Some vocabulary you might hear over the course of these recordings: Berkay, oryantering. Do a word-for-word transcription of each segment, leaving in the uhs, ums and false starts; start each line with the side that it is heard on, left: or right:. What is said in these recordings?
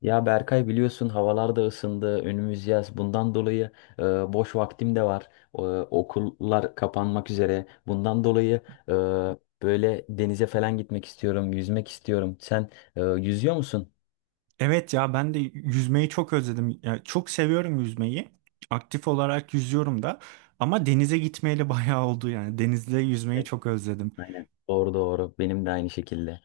left: Ya Berkay biliyorsun havalar da ısındı, önümüz yaz. Bundan dolayı e, boş vaktim de var. E, okullar kapanmak üzere. Bundan dolayı e, böyle denize falan gitmek istiyorum, yüzmek istiyorum. Sen e, yüzüyor musun?
right: Evet ya ben de yüzmeyi çok özledim. Ya çok seviyorum yüzmeyi. Aktif olarak yüzüyorum da. Ama denize gitmeyeli bayağı oldu yani. Denizde yüzmeyi
left: Evet,
right: çok özledim.
left: aynen. Doğru doğru. Benim de aynı şekilde.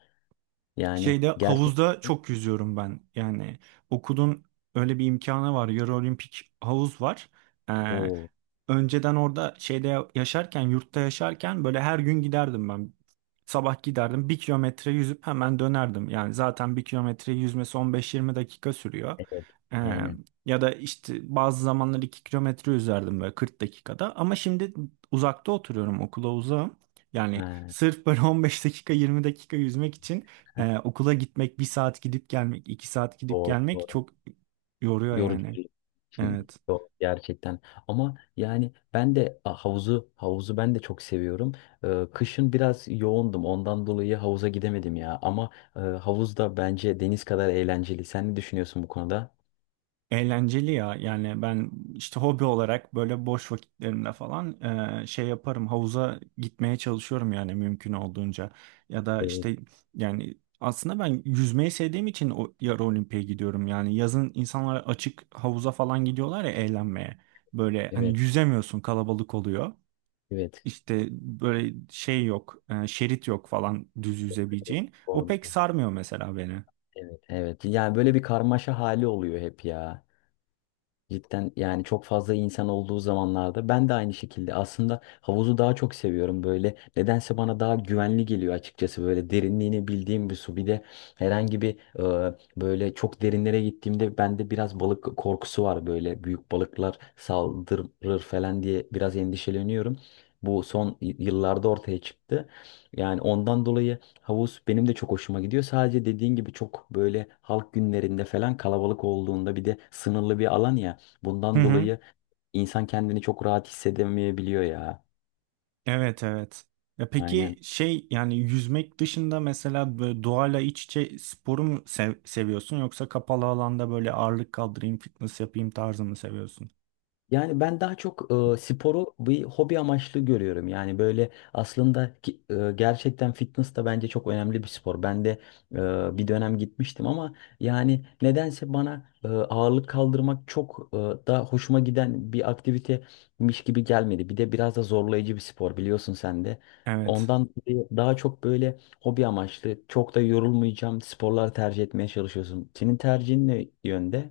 left: Yani
right: Şeyde
left: gerçekten.
right: havuzda çok yüzüyorum ben. Yani okulun öyle bir imkanı var. Yarı olimpik havuz var. Ee,
left: Oo,
right: önceden orada şeyde ya- yaşarken, yurtta yaşarken böyle her gün giderdim ben. Sabah giderdim bir kilometre yüzüp hemen dönerdim. Yani zaten bir kilometre yüzmesi on beş yirmi dakika sürüyor.
left: evet.
right: Ee,
left: Aynen.
right: ya da işte bazı zamanlar iki kilometre yüzerdim böyle kırk dakikada. Ama şimdi uzakta oturuyorum okula uzağım. Yani
left: Ha,
right: sırf böyle on beş dakika yirmi dakika yüzmek için ee, okula gitmek bir saat gidip gelmek, iki saat gidip
left: doğru.
right: gelmek çok yoruyor yani.
left: Yorucu.
right: Evet.
left: Yok, gerçekten. Ama yani ben de a, havuzu havuzu ben de çok seviyorum. Ee, kışın biraz yoğundum. Ondan dolayı havuza gidemedim ya. Ama e, havuz da bence deniz kadar eğlenceli. Sen ne düşünüyorsun bu konuda?
right: Eğlenceli ya yani ben işte hobi olarak böyle boş vakitlerimde falan e, şey yaparım, havuza gitmeye çalışıyorum yani mümkün olduğunca, ya da
left: Evet,
right: işte yani aslında ben yüzmeyi sevdiğim için o yarı olimpiye gidiyorum. Yani yazın insanlar açık havuza falan gidiyorlar ya, eğlenmeye, böyle hani
left: evet,
right: yüzemiyorsun, kalabalık oluyor.
left: evet.
right: İşte böyle şey yok, e, şerit yok falan düz yüzebileceğin. O
left: Doğru.
right: pek sarmıyor mesela beni.
left: Evet, evet. Yani böyle bir karmaşa hali oluyor hep ya. Cidden yani çok fazla insan olduğu zamanlarda ben de aynı şekilde aslında havuzu daha çok seviyorum böyle nedense bana daha güvenli geliyor açıkçası böyle derinliğini bildiğim bir su bir de herhangi bir e, böyle çok derinlere gittiğimde bende biraz balık korkusu var böyle büyük balıklar saldırır falan diye biraz endişeleniyorum. Bu son y- yıllarda ortaya çıktı. Yani ondan dolayı havuz benim de çok hoşuma gidiyor. Sadece dediğin gibi çok böyle halk günlerinde falan kalabalık olduğunda bir de sınırlı bir alan ya.
right: Hı
left: Bundan
right: hı.
left: dolayı insan kendini çok rahat hissedemeyebiliyor ya.
right: Evet, evet. Ya
left: Aynen.
right: peki şey, yani yüzmek dışında mesela böyle doğayla iç içe sporu mu sev- seviyorsun, yoksa kapalı alanda böyle ağırlık kaldırayım, fitness yapayım tarzı mı seviyorsun?
left: Yani ben daha çok e, sporu bir hobi amaçlı görüyorum. Yani böyle aslında ki- e, gerçekten fitness da bence çok önemli bir spor. Ben de e, bir dönem gitmiştim ama yani nedense bana e, ağırlık kaldırmak çok e, da hoşuma giden bir aktivitemiş gibi gelmedi. Bir de biraz da zorlayıcı bir spor biliyorsun sen de.
right: Evet.
left: Ondan dolayı daha çok böyle hobi amaçlı, çok da yorulmayacağım sporlar tercih etmeye çalışıyorsun. Senin tercihin ne yönde?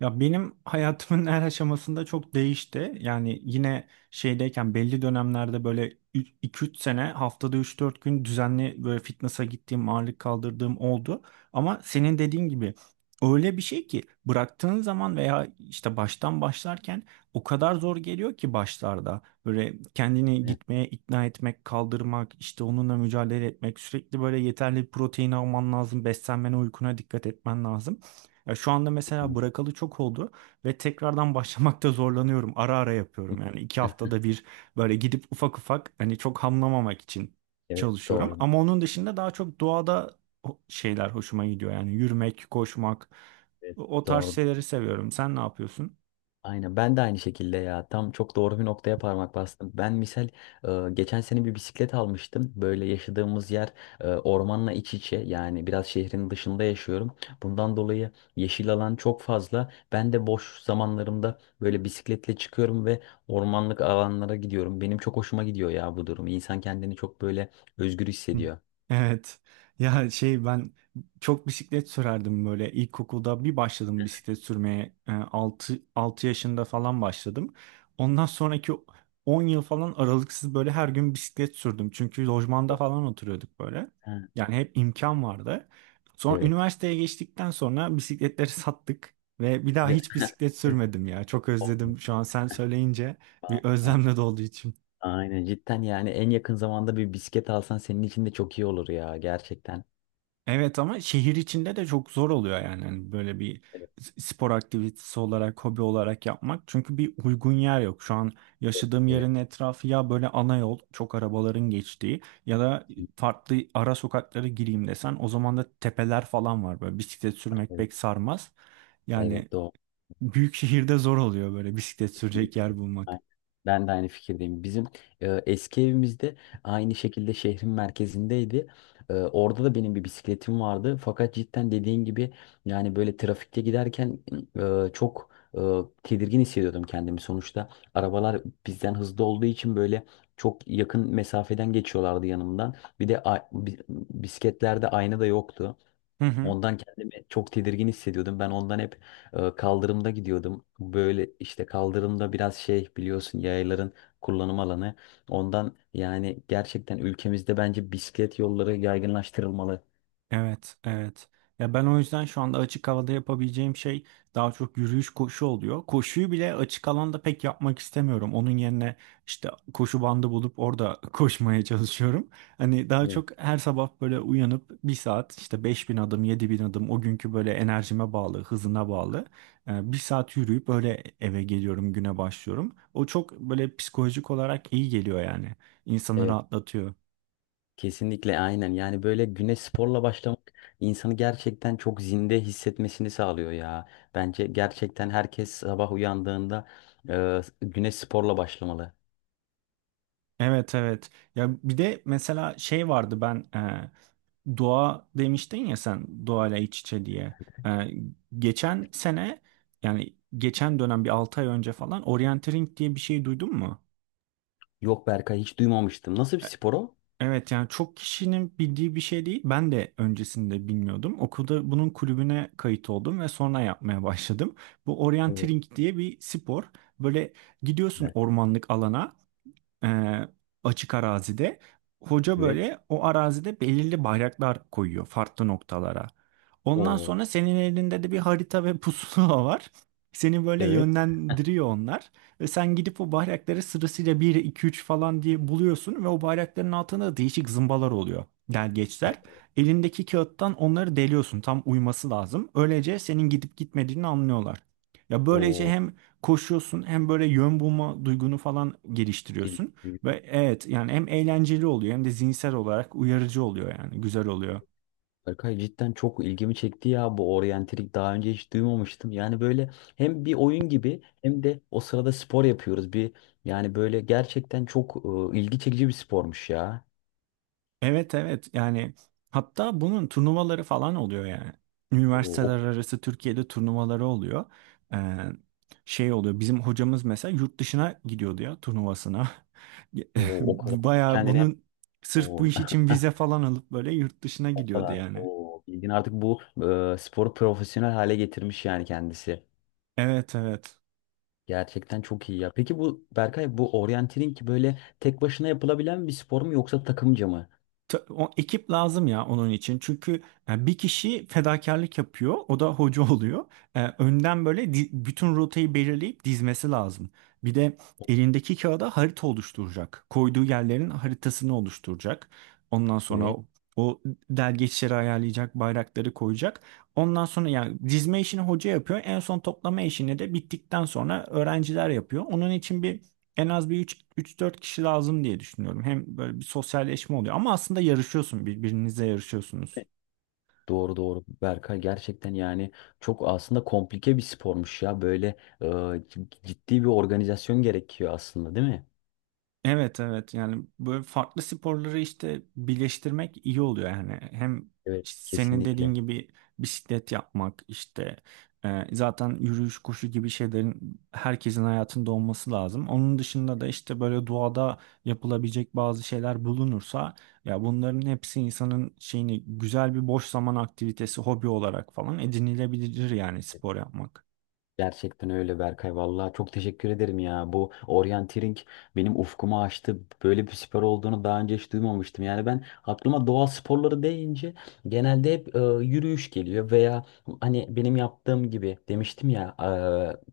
right: Ya benim hayatımın her aşamasında çok değişti. Yani yine şeydeyken belli dönemlerde böyle iki üç sene haftada üç dört gün düzenli böyle fitness'a gittiğim, ağırlık kaldırdığım oldu. Ama senin dediğin gibi öyle bir şey ki, bıraktığın zaman veya işte baştan başlarken o kadar zor geliyor ki başlarda. Böyle kendini
left: Evet,
right: gitmeye ikna etmek, kaldırmak, işte onunla mücadele etmek, sürekli böyle yeterli protein alman lazım, beslenmene, uykuna dikkat etmen lazım. Ya şu anda mesela
left: kesinlikle.
right: bırakalı çok oldu ve tekrardan başlamakta zorlanıyorum. Ara ara yapıyorum. Yani iki haftada bir böyle gidip ufak ufak, hani çok hamlamamak için
left: Evet,
right: çalışıyorum.
left: doğru.
right: Ama onun dışında daha çok doğada o- şeyler hoşuma gidiyor. Yani yürümek, koşmak,
left: Evet,
right: o o tarz
left: doğru.
right: şeyleri seviyorum. Sen ne yapıyorsun?
left: Aynen ben de aynı şekilde ya tam çok doğru bir noktaya parmak bastım. Ben misal e, geçen sene bir bisiklet almıştım. Böyle yaşadığımız yer e, ormanla iç içe yani biraz şehrin dışında yaşıyorum. Bundan dolayı yeşil alan çok fazla. Ben de boş zamanlarımda böyle bisikletle çıkıyorum ve ormanlık alanlara gidiyorum. Benim çok hoşuma gidiyor ya bu durum. İnsan kendini çok böyle özgür
right: Hı.
left: hissediyor.
right: Evet. Ya şey, ben çok bisiklet sürerdim böyle. İlkokulda bir başladım bisiklet sürmeye. Ee, altı altı yaşında falan başladım. Ondan sonraki on yıl falan aralıksız böyle her gün bisiklet sürdüm. Çünkü lojmanda falan oturuyorduk böyle.
left: Ha,
right: Yani hep imkan vardı. Sonra
left: evet.
right: üniversiteye geçtikten sonra bisikletleri sattık ve bir daha
left: De-
right: hiç bisiklet
left: Evet,
right: sürmedim ya. Çok
left: olmuyor.
right: özledim şu an sen söyleyince, bir özlemle doldu içim.
left: Aynen cidden yani en yakın zamanda bir bisiklet alsan senin için de çok iyi olur ya gerçekten.
right: Evet, ama şehir içinde de çok zor oluyor yani. Hani böyle bir
left: Evet,
right: s- spor aktivitesi olarak, hobi olarak yapmak. Çünkü bir uygun yer yok. Şu an yaşadığım
left: evet,
right: yerin etrafı ya böyle ana yol, çok arabaların geçtiği, ya da farklı ara sokaklara gireyim desen o zaman da tepeler falan var. Böyle bisiklet sürmek
left: evet,
right: pek sarmaz. Yani
left: evet doğru.
right: büyük şehirde zor oluyor böyle bisiklet sürecek
left: Kesinlikle.
right: yer
left: Aynen.
right: bulmak.
left: Ben de aynı fikirdeyim. Bizim e, eski evimizde aynı şekilde şehrin merkezindeydi. E, orada da benim bir bisikletim vardı. Fakat cidden dediğin gibi yani böyle trafikte giderken e, çok e, tedirgin hissediyordum kendimi. Sonuçta arabalar bizden hızlı olduğu için böyle çok yakın mesafeden geçiyorlardı yanımdan. Bir de a- bi- bisikletlerde ayna da yoktu.
right: Hı hı.
left: Ondan kendimi çok tedirgin hissediyordum. Ben ondan hep e, kaldırımda gidiyordum. Böyle işte kaldırımda biraz şey biliyorsun yayların kullanım alanı. Ondan yani gerçekten ülkemizde bence bisiklet yolları yaygınlaştırılmalı.
right: Evet, evet. Ya ben o yüzden şu anda açık havada yapabileceğim şey daha çok yürüyüş, koşu oluyor. Koşuyu bile açık alanda pek yapmak istemiyorum. Onun yerine işte koşu bandı bulup orada koşmaya çalışıyorum. Hani daha
left: Evet.
right: çok her sabah böyle uyanıp bir saat, işte beş bin adım, yedi bin adım, o günkü böyle enerjime bağlı, hızına bağlı. e, Bir saat yürüyüp böyle eve geliyorum, güne başlıyorum. O çok böyle psikolojik olarak iyi geliyor yani. İnsanı
left: Evet,
right: rahatlatıyor.
left: kesinlikle aynen. Yani böyle güne sporla başlamak insanı gerçekten çok zinde hissetmesini sağlıyor ya. Bence gerçekten herkes sabah uyandığında e, güne sporla başlamalı.
right: Evet, evet. Ya bir de mesela şey vardı, ben e, doğa demiştin ya, sen doğayla iç içe diye. E, geçen sene, yani geçen dönem, bir altı ay önce falan, orienteering diye bir şey duydun mu?
left: Yok Berkay hiç duymamıştım. Nasıl bir
right: E,
left: spor o?
right: Evet, yani çok kişinin bildiği bir şey değil. Ben de öncesinde bilmiyordum. Okulda bunun kulübüne kayıt oldum ve sonra yapmaya başladım. Bu
left: Evet.
right: orienteering diye bir spor. Böyle gidiyorsun ormanlık alana. e, açık arazide. Hoca
left: Evet.
right: böyle o arazide belirli bayraklar koyuyor farklı noktalara. Ondan
left: O
right: sonra senin elinde de bir harita ve pusula var. Seni böyle
left: evet.
right: yönlendiriyor onlar. Ve sen gidip o bayrakları sırasıyla bir, iki, üç falan diye buluyorsun. Ve o bayrakların altında da değişik zımbalar oluyor.
left: E,
right: Delgeçler. Elindeki kağıttan onları deliyorsun. Tam uyması lazım. Öylece senin gidip gitmediğini anlıyorlar. Ya böylece
left: o
right: hem koşuyorsun, hem böyle yön bulma duygunu falan
left: geliyor.
right: geliştiriyorsun. Ve evet, yani hem eğlenceli oluyor, hem de zihinsel olarak uyarıcı oluyor, yani güzel oluyor.
left: Berkay cidden çok ilgimi çekti ya bu oryantalik daha önce hiç duymamıştım. Yani böyle hem bir oyun gibi hem de o sırada spor yapıyoruz. Bir yani böyle gerçekten çok e, ilgi çekici bir spormuş ya.
right: Evet, evet, yani hatta bunun turnuvaları falan oluyor yani.
left: O
right: Üniversiteler
left: o,
right: arası Türkiye'de turnuvaları oluyor. Ee, şey oluyor, bizim hocamız mesela yurt dışına gidiyordu ya turnuvasına.
left: o, o kadar
right: Bayağı
left: kendini
right: bunun sırf bu
left: o,
right: iş için vize falan alıp böyle yurt dışına
left: o
right: gidiyordu
left: kadar
right: yani.
left: o bilgin artık bu e, sporu profesyonel hale getirmiş yani kendisi.
right: Evet, evet.
left: Gerçekten çok iyi ya. Peki bu Berkay bu oryantering böyle tek başına yapılabilen bir spor mu yoksa takımca mı?
right: Ta- O ekip lazım ya onun için. Çünkü e, bir kişi fedakarlık yapıyor. O da hoca oluyor. E, önden böyle di- bütün rotayı belirleyip dizmesi lazım. Bir de elindeki kağıda harita oluşturacak. Koyduğu yerlerin haritasını oluşturacak. Ondan sonra
left: Evet.
right: o, o delgeçleri ayarlayacak, bayrakları koyacak. Ondan sonra yani dizme işini hoca yapıyor. En son toplama işini de bittikten sonra öğrenciler yapıyor. Onun için bir, en az bir üç, 3-4 kişi lazım diye düşünüyorum. Hem böyle bir sosyalleşme oluyor, ama aslında yarışıyorsun, birbirinizle yarışıyorsunuz.
left: Doğru doğru Berkay gerçekten yani çok aslında komplike bir spormuş ya böyle e, c- ciddi bir organizasyon gerekiyor aslında değil mi?
right: Evet, evet, yani böyle farklı sporları işte birleştirmek iyi oluyor yani. Hem
left: Evet
right: işte senin dediğin
left: kesinlikle.
right: gibi bisiklet yapmak, işte e, zaten yürüyüş, koşu gibi şeylerin herkesin hayatında olması lazım. Onun dışında da işte böyle doğada yapılabilecek bazı şeyler bulunursa, ya bunların hepsi insanın şeyini, güzel bir boş zaman aktivitesi, hobi olarak falan edinilebilir yani spor yapmak.
left: Gerçekten öyle Berkay. Vallahi çok teşekkür ederim ya. Bu oryanteering benim ufkumu açtı. Böyle bir spor olduğunu daha önce hiç duymamıştım. Yani ben aklıma doğa sporları deyince genelde hep e, yürüyüş geliyor veya hani benim yaptığım gibi demiştim ya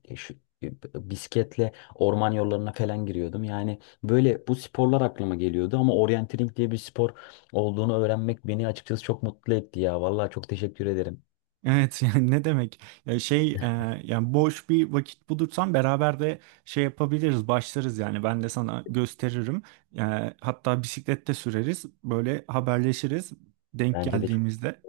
left: e, şu e, bisikletle orman yollarına falan giriyordum. Yani böyle bu sporlar aklıma geliyordu ama oryanteering diye bir spor olduğunu öğrenmek beni açıkçası çok mutlu etti ya. Vallahi çok teşekkür ederim.
right: Evet yani ne demek? Ya şey e, yani boş bir vakit bulursan beraber de şey yapabiliriz, başlarız yani. Ben de sana gösteririm. E, hatta bisiklette süreriz. Böyle haberleşiriz denk
left: Bence de
right: geldiğimizde.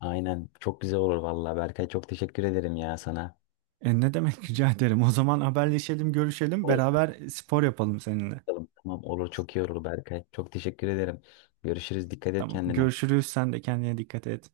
left: aynen. Çok güzel olur vallahi Berkay. Çok teşekkür ederim ya sana.
right: E, ne demek, rica ederim. O zaman haberleşelim, görüşelim,
left: Olur.
right: beraber spor yapalım seninle.
left: Tamam olur. Çok iyi olur Berkay. Çok teşekkür ederim. Görüşürüz. Dikkat et
right: Tamam.
left: kendine.
right: Görüşürüz. Sen de kendine dikkat et.